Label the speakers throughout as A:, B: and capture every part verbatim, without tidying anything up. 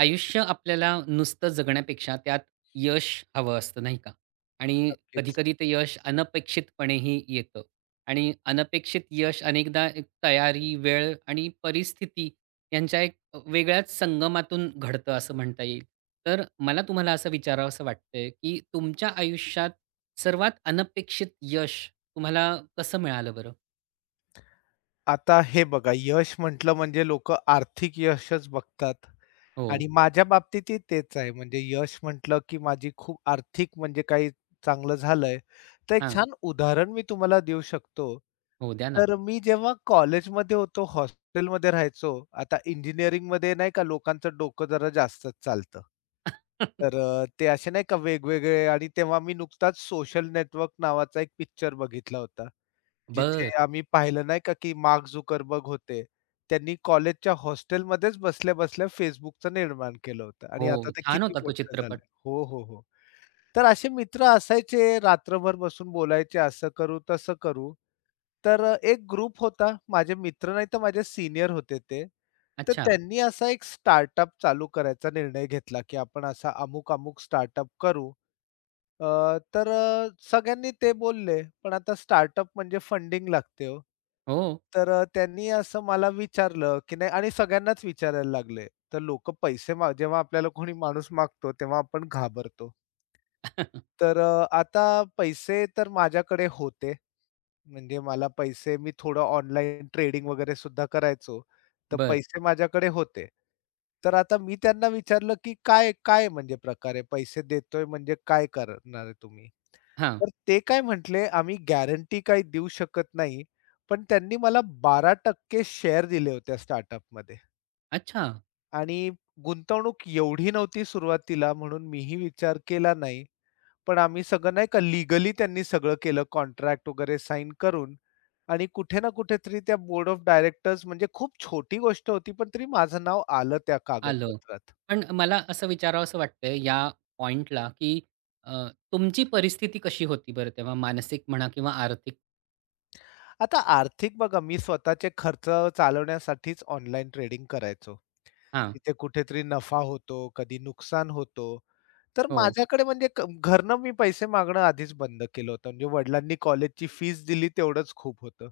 A: आयुष्य आपल्याला नुसतं जगण्यापेक्षा त्यात यश हवं असतं नाही का? आणि
B: नक्कीच.
A: कधी-कधी ते यश अनपेक्षितपणेही येतं आणि अनपेक्षित यश अनेकदा एक तयारी, वेळ आणि परिस्थिती यांच्या एक अ, वेगळ्याच संगमातून घडतं असं म्हणता येईल. तर मला तुम्हाला असं विचारावसं वाटतंय, की तुमच्या आयुष्यात सर्वात अनपेक्षित यश तुम्हाला कसं मिळालं बरं?
B: आता हे बघा, यश म्हटलं म्हणजे लोक आर्थिक यशच बघतात
A: हो.
B: आणि माझ्या बाबतीतही तेच आहे. म्हणजे यश म्हटलं, की माझी खूप आर्थिक म्हणजे काही चांगलं झालंय. तर एक
A: हां.
B: छान उदाहरण मी तुम्हाला देऊ शकतो.
A: हो, द्या ना.
B: तर मी जेव्हा कॉलेजमध्ये होतो, हॉस्टेलमध्ये राहायचो. आता इंजिनिअरिंगमध्ये नाही का लोकांचं डोकं जरा जास्तच चालतं. तर अ, ते असे नाही का वेगवेगळे आणि तेव्हा मी नुकताच सोशल नेटवर्क नावाचा एक पिक्चर बघितला होता. जिथे
A: बरं.
B: आम्ही पाहिलं नाही का, की मार्क झुकरबर्ग होते. त्यांनी कॉलेजच्या हॉस्टेलमध्येच बसल्या-बसल्या Facebookचं निर्माण केलं होतं
A: हो.
B: आणि आता ते
A: छान
B: किती
A: होता तो
B: मोठं झालं.
A: चित्रपट.
B: हो, हो, हो. तर असे मित्र असायचे रात्रभर बसून बोलायचे, असं करू, तसं करू. तर अ, एक ग्रुप होता, माझे मित्र नाही तर माझे सीनियर होते ते. तर
A: अच्छा.
B: त्यांनी असा एक स्टार्टअप चालू करायचा निर्णय घेतला, की आपण असा अमुक-अमुक स्टार्टअप करू. अ, तर अ, सगळ्यांनी ते बोलले, पण आता स्टार्टअप म्हणजे फंडिंग लागते हो.
A: हो.
B: तर अ, त्यांनी असं मला विचारलं, की नाही आणि सगळ्यांनाच विचारायला लागले. तर लोक पैसे माग जेव्हा आपल्याला कोणी माणूस मागतो, तेव्हा आपण घाबरतो. तर अ, आता पैसे तर माझ्याकडे होते. म्हणजे मला पैसे मी थोडं ऑनलाईन ट्रेडिंग वगैरे सुद्धा करायचो. तर
A: बरं.
B: पैसे माझ्याकडे होते. तर आता मी त्यांना विचारलं, की "काय काय म्हणजे प्रकार पैसे देतोय म्हणजे काय करणार आहे तुम्ही?"
A: हां.
B: तर ते काय म्हटले, "आम्ही गॅरंटी काही देऊ शकत नाही." पण त्यांनी मला बारा टक्के शेअर दिले होते स्टार्टअपमध्ये
A: अच्छा,
B: आणि गुंतवणूक एवढी नव्हती सुरुवातीला म्हणून मीही विचार केला नाही. पण आम्ही सगळं नाही का लीगली त्यांनी सगळं केलं कॉन्ट्रॅक्ट वगैरे साइन करून आणि कुठे ना कुठेतरी त्या बोर्ड ऑफ डायरेक्टर्स म्हणजे खूप छोटी गोष्ट होती, पण तरी माझं नाव आलं त्या
A: आलं.
B: कागदपत्रात.
A: पण मला असं विचारावसं वाटतंय या पॉइंटला, की अ, तुमची परिस्थिती कशी होती बरं तेव्हा मानसिक म्हणा किंवा आर्थिक?
B: आता आर्थिक बघा, मी स्वतःचे खर्च चालवण्यासाठीच ऑनलाईन ट्रेडिंग करायचो.
A: हां.
B: तिथे कुठेतरी नफा होतो, कधी नुकसान होतो. तर
A: हो,
B: माझ्याकडे म्हणजे क घरनं मी पैसे मागणं आधीच बंद केलं होतं. म्हणजे वडिलांनी कॉलेजची फीस दिली तेवढंच खूप होतं.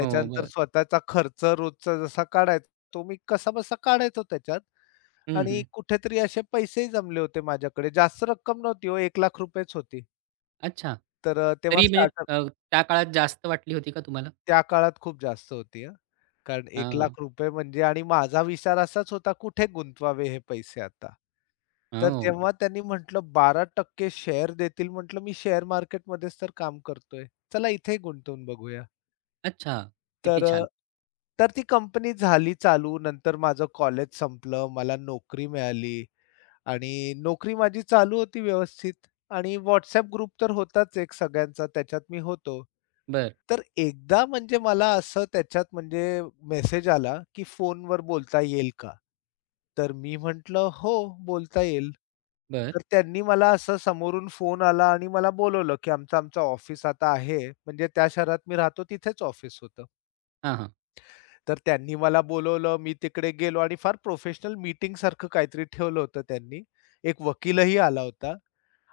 A: हो. बरं.
B: स्वतःचा खर्च रोजचा जसा काढायचा तो मी कसा-बसा काढायचो त्याच्यात
A: हं,
B: आणि
A: हं.
B: कुठेतरी असे पैसेही जमले होते माझ्याकडे. जास्त रक्कम नव्हती हो, ₹1,00,000च होती.
A: अच्छा.
B: तर अ, तेव्हा
A: तरी म्हणजे
B: स्टार्टअप
A: अ, त्या काळात जास्त वाटली होती का तुम्हाला?
B: त्या काळात खूप जास्त होती हां. कारण
A: हां.
B: एक लाख रुपये म्हणजे आणि माझा विचार असाच होता कुठे गुंतवावे हे पैसे आता. तर
A: हो.
B: जेव्हा त्यांनी म्हटलं बारा टक्के शेअर देतील, म्हटलं मी शेअर मार्केटमध्येच तर काम करतोय. चला इथे गुंतवून बघूया.
A: अच्छा.
B: तर
A: किती
B: अ,
A: छान.
B: तर ती कंपनी झाली चालू. नंतर माझं कॉलेज संपलं. मला नोकरी मिळाली आणि नोकरी माझी चालू होती व्यवस्थित आणि WhatsApp ग्रुप तर होताच एक सगळ्यांचा त्याच्यात मी होतो.
A: बर,
B: तर एकदा म्हणजे मला असं त्याच्यात म्हणजे मेसेज आला, की फोनवर बोलता येईल का? तर मी म्हटलं, "हो, बोलता येईल."
A: बर.
B: तर त्यांनी मला असं समोरून फोन आला आणि मला बोलवलं, की आमचं-आमचं ऑफिस आता आहे, म्हणजे त्या शहरात मी राहतो तिथेच ऑफिस होतं.
A: हां, हां.
B: तर त्यांनी मला बोलवलं, मी तिकडे गेलो आणि फार प्रोफेशनल मीटिंगसारखं काहीतरी ठेवलं होतं त्यांनी. एक वकीलही आला होता.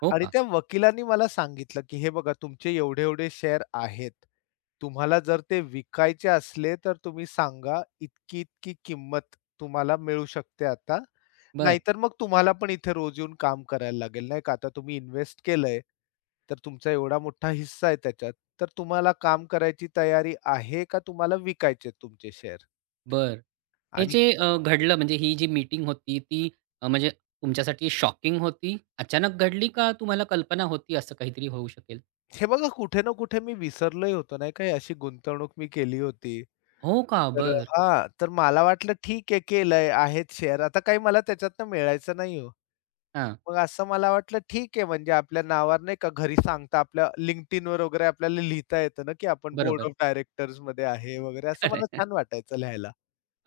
A: हो
B: आणि
A: का?
B: त्या वकिलांनी मला सांगितलं, की "हे बघा तुमचे एवढे-एवढे शेअर आहेत. तुम्हाला जर ते विकायचे असले तर तुम्ही सांगा. इतकी-इतकी किंमत तुम्हाला मिळू शकते आता.
A: बर.
B: नाहीतर मग तुम्हाला पण इथे रोज येऊन काम करायला लागेल, नाही का? आता तुम्ही इन्व्हेस्ट केलंय, तर तुमचा एवढा मोठा हिस्सा आहे त्याच्यात. तर तुम्हाला काम करायची तयारी आहे का तुम्हाला विकायचे तुमचे शेअर?"
A: बरं. हे
B: आणि
A: जे अ, घडलं म्हणजे ही जी मीटिंग होती ती अ, म्हणजे तुमच्यासाठी शॉकिंग होती? अचानक घडली का तुम्हाला कल्पना होती असं काहीतरी होऊ शकेल?
B: हे बघा कुठे ना कुठे मी विसरलोही होतो, नाही का? ही अशी गुंतवणूक मी केली होती.
A: हो का?
B: तर
A: बरं.
B: हां, तर मला वाटलं ठीक आहे केलंय, आहेत शेअर. आता काही मला त्याच्यातनं मिळायचं नाही हो.
A: हां.
B: मग असं मला वाटलं ठीक आहे म्हणजे आपल्या नावावर नाही का घरी सांगता आपल्या LinkedInवर वगैरे आपल्याला लिहिता येतं ना, की आपण बोर्ड
A: बरोबर.
B: ऑफ डायरेक्टर्समध्ये आहे वगैरे असं मला छान वाटायचं लिहायला.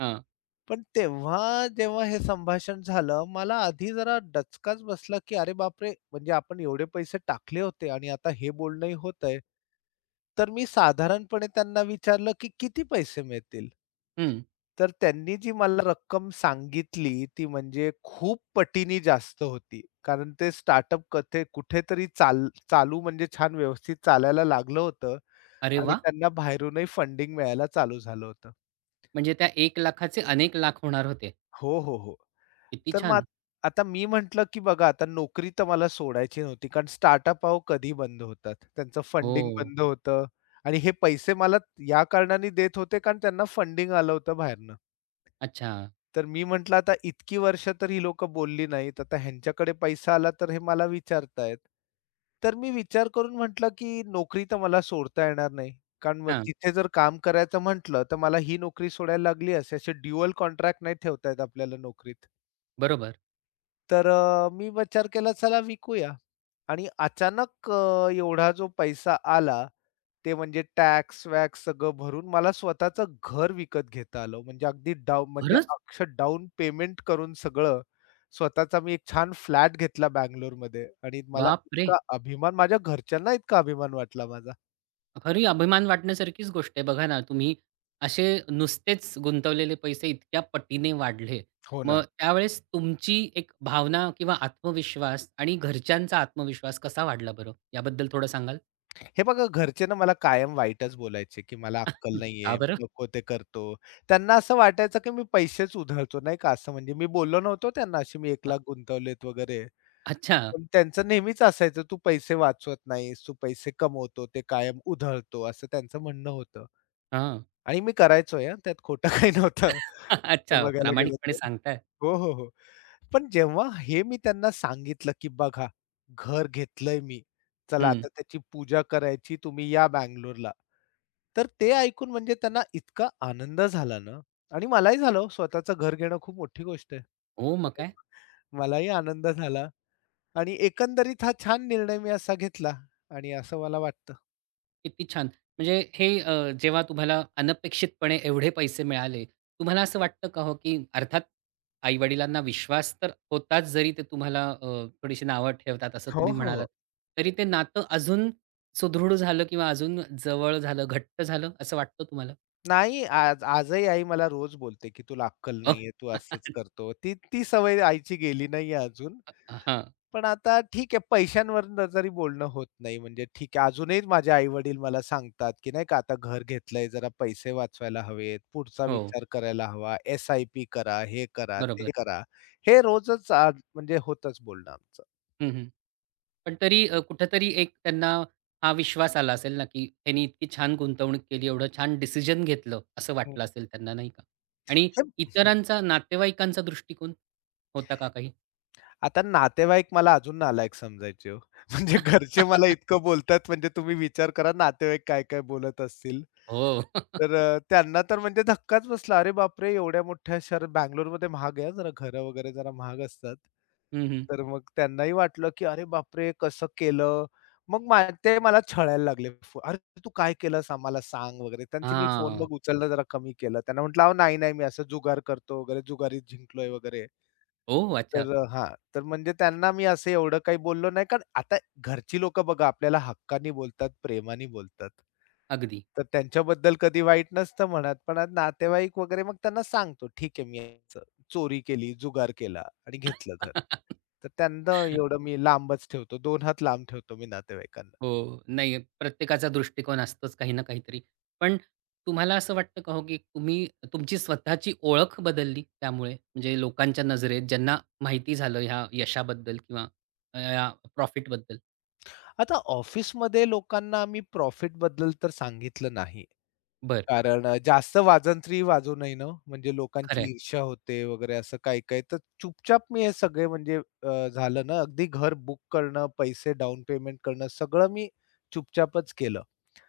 A: हां.
B: पण तेव्हा जेव्हा हे संभाषण झालं, मला आधी जरा डचकाच बसला, की अरे बापरे! म्हणजे आपण एवढे पैसे टाकले होते आणि आता हे बोलणंही होतंय. तर मी साधारणपणे त्यांना विचारलं, की "किती पैसे मिळतील?"
A: हं.
B: तर त्यांनी जी मला रक्कम सांगितली, ती म्हणजे खूप पटीनी जास्त होती. कारण ते स्टार्टअप कथे कुठेतरी चाल चालू म्हणजे छान व्यवस्थित चालायला लागलं होतं
A: अरे
B: आणि
A: वाह!
B: त्यांना बाहेरूनही फंडिंग मिळायला चालू झालं होतं.
A: म्हणजे त्या एक लाखाचे अनेक लाख होणार होते.
B: हो, हो, हो.
A: किती
B: तर मग
A: छान.
B: आत- आता मी म्हटलं, की बघा आता नोकरी तर मला सोडायची नव्हती. कारण स्टार्टअप अहो कधी बंद होतात. त्यांचं फंडिंग
A: हो.
B: बंद होतं आणि हे पैसे मला या कारणाने देत होते, कारण त्यांना फंडिंग आलं होतं बाहेरनं.
A: अच्छा.
B: तर मी म्हटलं, आता इतकी वर्ष तर ही लोकं बोलली नाहीत. आता ह्यांच्याकडे पैसा आला तर हे मला विचारतायत. तर मी विचार करून म्हटलं, की नोकरी तर मला सोडता येणार नाही. कारण मग
A: हां.
B: तिथे जर काम करायचं म्हटलं, तर मला ही नोकरी सोडायला लागली असे असे ड्युअल कॉन्ट्रॅक्ट नाही ठेवता आपल्याला नोकरीत.
A: बरोबर.
B: तर अ, मी विचार केला चला विकूया आणि अचानक अ, एवढा जो पैसा आला, ते म्हणजे टॅक्स-वॅक्स सगळं भरून मला स्वतःचं घर विकत घेता आलं. म्हणजे अगदी डाउन म्हणजे
A: खरंच?
B: अक्षरशः डाउन पेमेंट करून सगळं, स्वतःचा मी एक छान फ्लॅट घेतला बंगलोरमध्ये आणि मला
A: बापरे!
B: इतका अभिमान माझ्या घरच्यांना इतका अभिमान वाटला माझा.
A: खरी अभिमान वाटण्यासारखीच गोष्ट आहे. बघा ना, तुम्ही असे नुसतेच गुंतवलेले पैसे इतक्या पटीने वाढले.
B: हो
A: मग
B: ना.
A: त्यावेळेस तुमची एक भावना किंवा आत्मविश्वास आणि घरच्यांचा आत्मविश्वास कसा वाढला बरं? याबद्दल थोडं सांगाल?
B: हे बघा घरचे ना मला कायम वाईटच बोलायचे, की मला अक्कल
A: हं, का
B: नाहीये, मी
A: बरं?
B: नको ते करतो. त्यांना असं वाटायचं, की मी पैसेच उधळतो नाही का असं म्हणजे मी बोललो नव्हतो त्यांना अशी मी एक
A: अ,
B: लाख गुंतवलेत वगैरे.
A: अच्छा.
B: पण त्यांचं नेहमीच असायचं, "तू पैसे वाचवत नाहीस, तू पैसे कमवतो, ते कायम उधळतो," असं त्यांचं म्हणणं होतं.
A: हां.
B: आणि मी करायचोय हां, त्यात खोटं काही नव्हतं.
A: अच्छा.
B: बघायला गेलं
A: प्रामाणिकपणे
B: तर.
A: सांगताय.
B: हो, हो, हो. पण जेव्हा हे मी त्यांना सांगितलं, की "बघा, घर घेतलंय मी. चला
A: हं.
B: आता त्याची पूजा करायची. तुम्ही या बंगलोरला." तर ते ऐकून म्हणजे त्यांना इतका आनंद झाला ना आणि मलाही झालं हो, स्वतःचं घर घेणं खूप मोठी गोष्ट आहे.
A: हो, मग
B: तर
A: काय?
B: मलाही आनंद झाला आणि एकंदरीत हा छान निर्णय मी असा घेतला आणि असं मला वाटतं.
A: किती छान! म्हणजे हे अ, जेव्हा तुम्हाला अनपेक्षितपणे एवढे पैसे मिळाले, तुम्हाला असं वाटतं का हो, की अर्थात आई-वडिलांना विश्वास तर होताच, जरी ते तुम्हाला अ, थोडीशी नावं ठेवतात असं
B: हो,
A: तुम्ही
B: हो.
A: म्हणालात. तरी ते नातं अजून सुदृढ झालं किंवा अजून जवळ झालं, घट्ट झालं असं वाटतं तुम्हाला?
B: नाही आज आजही आई मला रोज बोलते, की "तुला अक्कल
A: अ,
B: नाहीये, तू असंच करतो." ती ती सवय आईची गेली नाहीये अजून.
A: हां.
B: पण आता ठीक आहे पैशांवर न- जरी बोलणं होत नाही म्हणजे ठीक आहे अजूनही माझे आई-वडील मला सांगतात, की नाही का आता घर घेतलंय जरा पैसे वाचवायला हवेत, पुढचा
A: हो.
B: विचार करायला हवा, एस-आय-पी करा, हे करा, ते
A: बरोबर.
B: करा. हे रोजच अ, म्हणजे होतच बोलणं आमचं.
A: हं, हं. पण तरी अ, कुठेतरी एक त्यांना हा विश्वास आला असेल ना, की त्यांनी इतकी छान गुंतवणूक केली, एवढं छान डिसिजन घेतलं, असं
B: हं.
A: वाटलं असेल त्यांना नाही का? आणि
B: हे
A: इतरांचा, नातेवाईकांचा दृष्टिकोन होता का काही?
B: आता नातेवाईक मला अजून नालायक समजायचे हो. म्हणजे घरचे मला इतकं बोलतात म्हणजे तुम्ही विचार करा नातेवाईक काय-काय बोलत असतील.
A: हो.
B: तर अ, त्यांना तर म्हणजे धक्काच बसला. अरे बापरे! एवढ्या मोठ्या शहरात बंगलोरमध्ये महाग आहे हां, जरा घरं वगैरे जरा महाग असतात.
A: हं, हं.
B: तर मग त्यांनाही वाटलं, की "अरे बापरे! कसं केलं?" मग मा ते मला छळायला लागले. फो- "अरे तू काय केलंस आम्हाला सांग" वगैरे. त्यांची मी फोन
A: हां.
B: मग उचलणं जरा कमी केलं. त्यांना म्हटलं, "अहो नाही, नाही, मी असं जुगार करतो वगैरे, जुगारीत जिंकलोय वगैरे."
A: ओह! अच्छा.
B: तर अ, हां, तर म्हणजे त्यांना मी असं एवढं काही बोललो नाही, कारण आता घरची लोकं बघा आपल्याला हक्कानी बोलतात, प्रेमाने बोलतात.
A: अगदी.
B: तर त्यांच्याबद्दल कधी वाईट नसतं म्हणत, पण आज नातेवाईक वगैरे मग त्यांना सांगतो, "ठीक आहे, मी असं चोरी केली, जुगार केला आणि घेतलं घर." तर त्यांना एवढं मी लांबच ठेवतो, दोन हात लांब ठेवतो मी नातेवाईकांना.
A: हो. नाही, प्रत्येकाचा दृष्टिकोन असतोच काही ना काहीतरी. पण तुम्हाला असं वाटतं का हो, की तुम्ही तुमची स्वतःची ओळख बदलली त्यामुळे? म्हणजे लोकांच्या नजरेत ज्यांना माहिती झालं ह्या यशाबद्दल किंवा अ, या प्रॉफिटबद्दल?
B: आता ऑफिसमध्ये लोकांना आम्ही प्रॉफिटबद्दल तर सांगितलं नाही.
A: बरं,
B: कारण अ, जास्त वाजंत्री वाजू नये ना, म्हणजे लोकांची
A: खरं.
B: ईर्ष्या होते वगैरे असं काही-काही. तर चुपचाप मी हे सगळे म्हणजे अ, झालं ना, अगदी घर बुक करणं, पैसे डाउन पेमेंट करणं, सगळं मी चुपचापच केलं.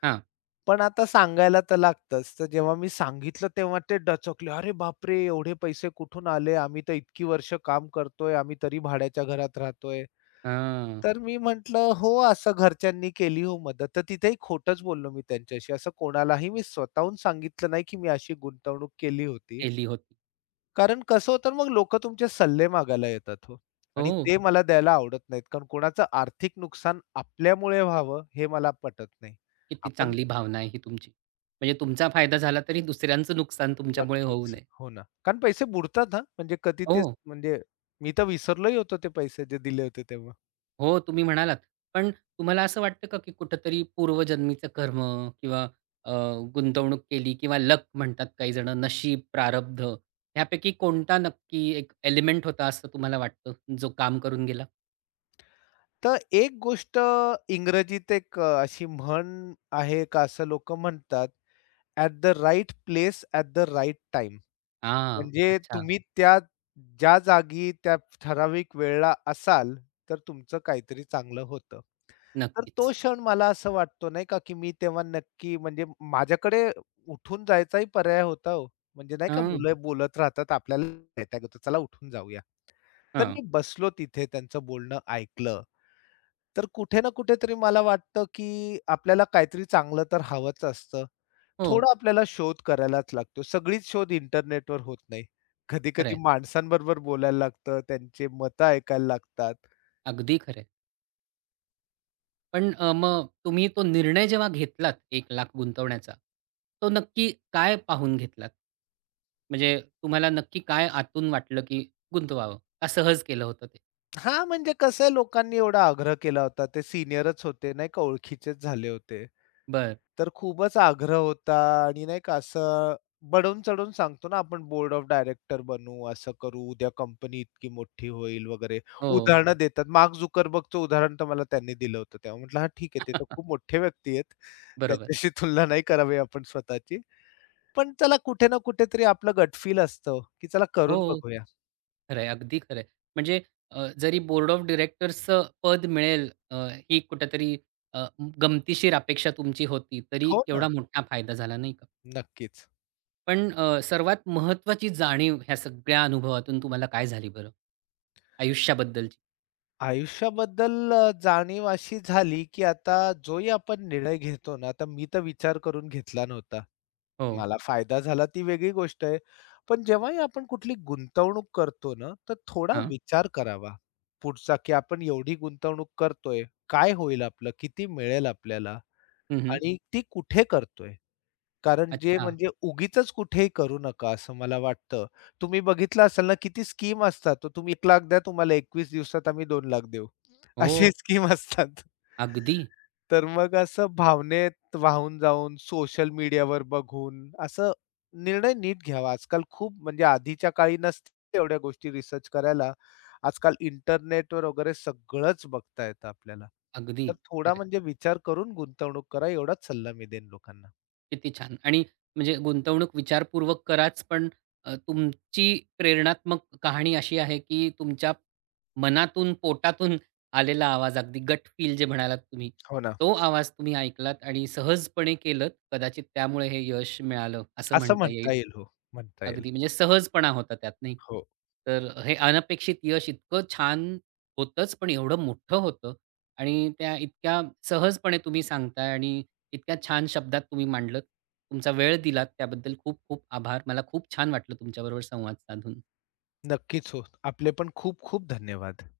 A: हां.
B: पण आता सांगायला तर लागतंच. तर जेव्हा मी सांगितलं तेव्हा ते डचकले. "अरे बापरे! एवढे पैसे कुठून आले? आम्ही तर इतकी वर्ष काम करतोय, आम्ही तरी भाड्याच्या घरात राहतोय."
A: हां.
B: तर मी म्हटलं, "हो, असं घरच्यांनी केली हो मदत." तर तिथेही खोटंच बोललो मी त्यांच्याशी. असं कोणालाही मी स्वतःहून सांगितलं नाही, की मी अशी गुंतवणूक केली होती.
A: केली होती.
B: कारण कसं होतं ना, मग लोकं तुमचे सल्ले मागायला येतात हो आणि
A: हो,
B: ते मला द्यायला आवडत नाहीत. कारण कोणाचं आर्थिक नुकसान आपल्यामुळे व्हावं, हे मला पटत नाही.
A: किती
B: आपण
A: चांगली भावना आहे ही तुमची. म्हणजे तुमचा फायदा झाला तरी दुसऱ्यांचं नुकसान तुमच्यामुळे होऊ
B: नक्कीच.
A: नये.
B: हो ना. कारण पैसे बुडतात हां. म्हणजे कधी तेच
A: हो.
B: म्हणजे मी तर विसरलोही होतो ते पैसे जे दिले होते तेव्हा.
A: हो, तुम्ही म्हणालात. पण तुम्हाला असं वाटतं का, की कुठेतरी पूर्वजन्मीचं कर्म किंवा अ, गुंतवणूक केली किंवा लक म्हणतात काही जण, नशीब, प्रारब्ध ह्यापैकी कोणता नक्की एक एलिमेंट होता असं तुम्हाला वाटतं, जो काम करून गेला?
B: तर एक गोष्ट इंग्रजीत एक अ, अशी म्हण आहे का असं लोकं म्हणतात at the right place at the right time.
A: हां,
B: म्हणजे
A: अच्छा.
B: तुम्ही त्या ज्या जागी त्या ठराविक वेळेला असाल, तर तुमचं काहीतरी चांगलं होतं. तर तो
A: नक्कीच.
B: क्षण मला असं वाटतो नाही का, की मी तेव्हा नक्की म्हणजे माझ्याकडे उठून जायचाही पर्याय होता हो. म्हणजे नाही का
A: हां,
B: मुलं बोलत राहतात आपल्याला वैताग येतो, चला उठून जाऊया. तर
A: हां.
B: मी बसलो तिथे त्यांचं बोलणं ऐकलं. तर कुठे ना कुठेतरी मला वाटतं, की आपल्याला काहीतरी चांगलं तर हवंच असतं.
A: हो,
B: थोडा आपल्याला शोध करायलाच लागतो. सगळीच शोध इंटरनेटवर होत नाही. कधी-कधी
A: खरं.
B: माणसांबरोबर बोलायला लागतं, त्यांचे मतं ऐकायला लागतात.
A: अगदी खरं. पण अ, मग तुम्ही तो निर्णय जेव्हा घेतलात एक लाख गुंतवण्याचा, तो नक्की काय पाहून घेतलात? म्हणजे तुम्हाला नक्की काय आतून वाटलं, की गुंतवावं? का सहज केलं होतं ते?
B: हां, म्हणजे कसं आहे लोकांनी एवढा आग्रह केला होता. ते सीनियरच होते नाही का, ओळखीचेच झाले होते.
A: बरं.
B: तर खूपच आग्रह होता आणि नाही का असं बडून-चढून सांगतो ना आपण बोर्ड ऑफ डायरेक्टर बनू, असं करू, उद्या कंपनी इतकी मोठी होईल वगैरे.
A: हो.
B: उदाहरणं देतात. मार्क झुकरबर्गचं उदाहरण तर मला त्यांनी दिलं होतं. तेव्हा म्हटलं, "हां, ठीक आहे. ते तर खूप मोठे व्यक्ती आहेत.
A: बरोबर.
B: त्यांच्याशी तुलना नाही करावी आपण स्वतःची. पण चला कुठे ना कुठेतरी आपलं गट फील असतं, की चला
A: हो,
B: करून बघूया."
A: खरं. अगदी खरं आहे. म्हणजे अ, जरी बोर्ड ऑफ डायरेक्टर्सचं पद मिळेल, अ, ही कुठेतरी अ, गमतीशीर अपेक्षा तुमची होती, तरी
B: हो ना,
A: एवढा मोठा फायदा झाला नाही.
B: नक्कीच.
A: पण अ, सर्वात महत्वाची जाणीव ह्या सगळ्या अनुभवातून तुम्हाला काय झाली बरं? आयुष्याबद्दलची?
B: आयुष्याबद्दल अ, जाणीव अशी झाली, की आता जोही आपण निर्णय घेतो ना, आता मी तर विचार करून घेतला नव्हता.
A: हो.
B: मला फायदा झाला ती वेगळी गोष्ट आहे. पण जेव्हाही आपण कुठली गुंतवणूक करतो ना, तर थोडा
A: हां.
B: विचार करावा पुढचा, की आपण एवढी गुंतवणूक करतोय, काय होईल आपलं? किती मिळेल आपल्याला?
A: हं, हं.
B: आणि ती कुठे करतोय? कारण जे
A: अच्छा.
B: म्हणजे उगीचच कुठेही करू नका असं मला वाटतं. तुम्ही बघितलं असाल ना किती स्कीम असतात. तर तुम्ही एक लाख द्या तुम्हाला एकवीस दिवसात आम्ही दोन लाख देऊ.
A: हो.
B: असे स्कीम असतात.
A: अगदी,
B: तर मग असं भावनेत वाहून जाऊन सोशल मीडियावर बघून असं निर्णय नीट घ्यावा. आजकाल खूप म्हणजे आधीच्या काळी नसते एवढ्या गोष्टी रिसर्च करायला. आजकाल इंटरनेटवर वगैरे सगळंच बघता येतं आपल्याला.
A: अगदी.
B: तर थोडा
A: खरं आहे.
B: म्हणजे विचार करून गुंतवणूक करा एवढाच सल्ला मी देईन लोकांना.
A: किती छान. आणि म्हणजे गुंतवणूक विचारपूर्वक कराच, पण अ, तुमची प्रेरणात्मक कहाणी अशी आहे, की तुमच्या मनातून, पोटातून आलेला आवाज, अगदी गट फील जे म्हणालात तुम्ही,
B: हो ना.
A: तो आवाज तुम्ही ऐकलात आणि सहजपणे केलत. कदाचित त्यामुळे हे यश मिळालं, असं
B: असं
A: म्हणता
B: म्हणता
A: येईल.
B: येईल हो, म्हणता येईल.
A: अगदी म्हणजे सहजपणा होता त्यात नाही का?
B: हो,
A: तर हे अनपेक्षित यश इतकं छान होतंच, पण एवढं मोठं होतं आणि त्या इतक्या सहजपणे तुम्ही सांगताय आणि इतक्या छान शब्दात तुम्ही मांडलत. तुमचा वेळ दिलात त्याबद्दल खूप खूप आभार. मला खूप छान वाटलं तुमच्याबरोबर संवाद साधून.
B: नक्कीच हो. आपले पण खूप खूप धन्यवाद.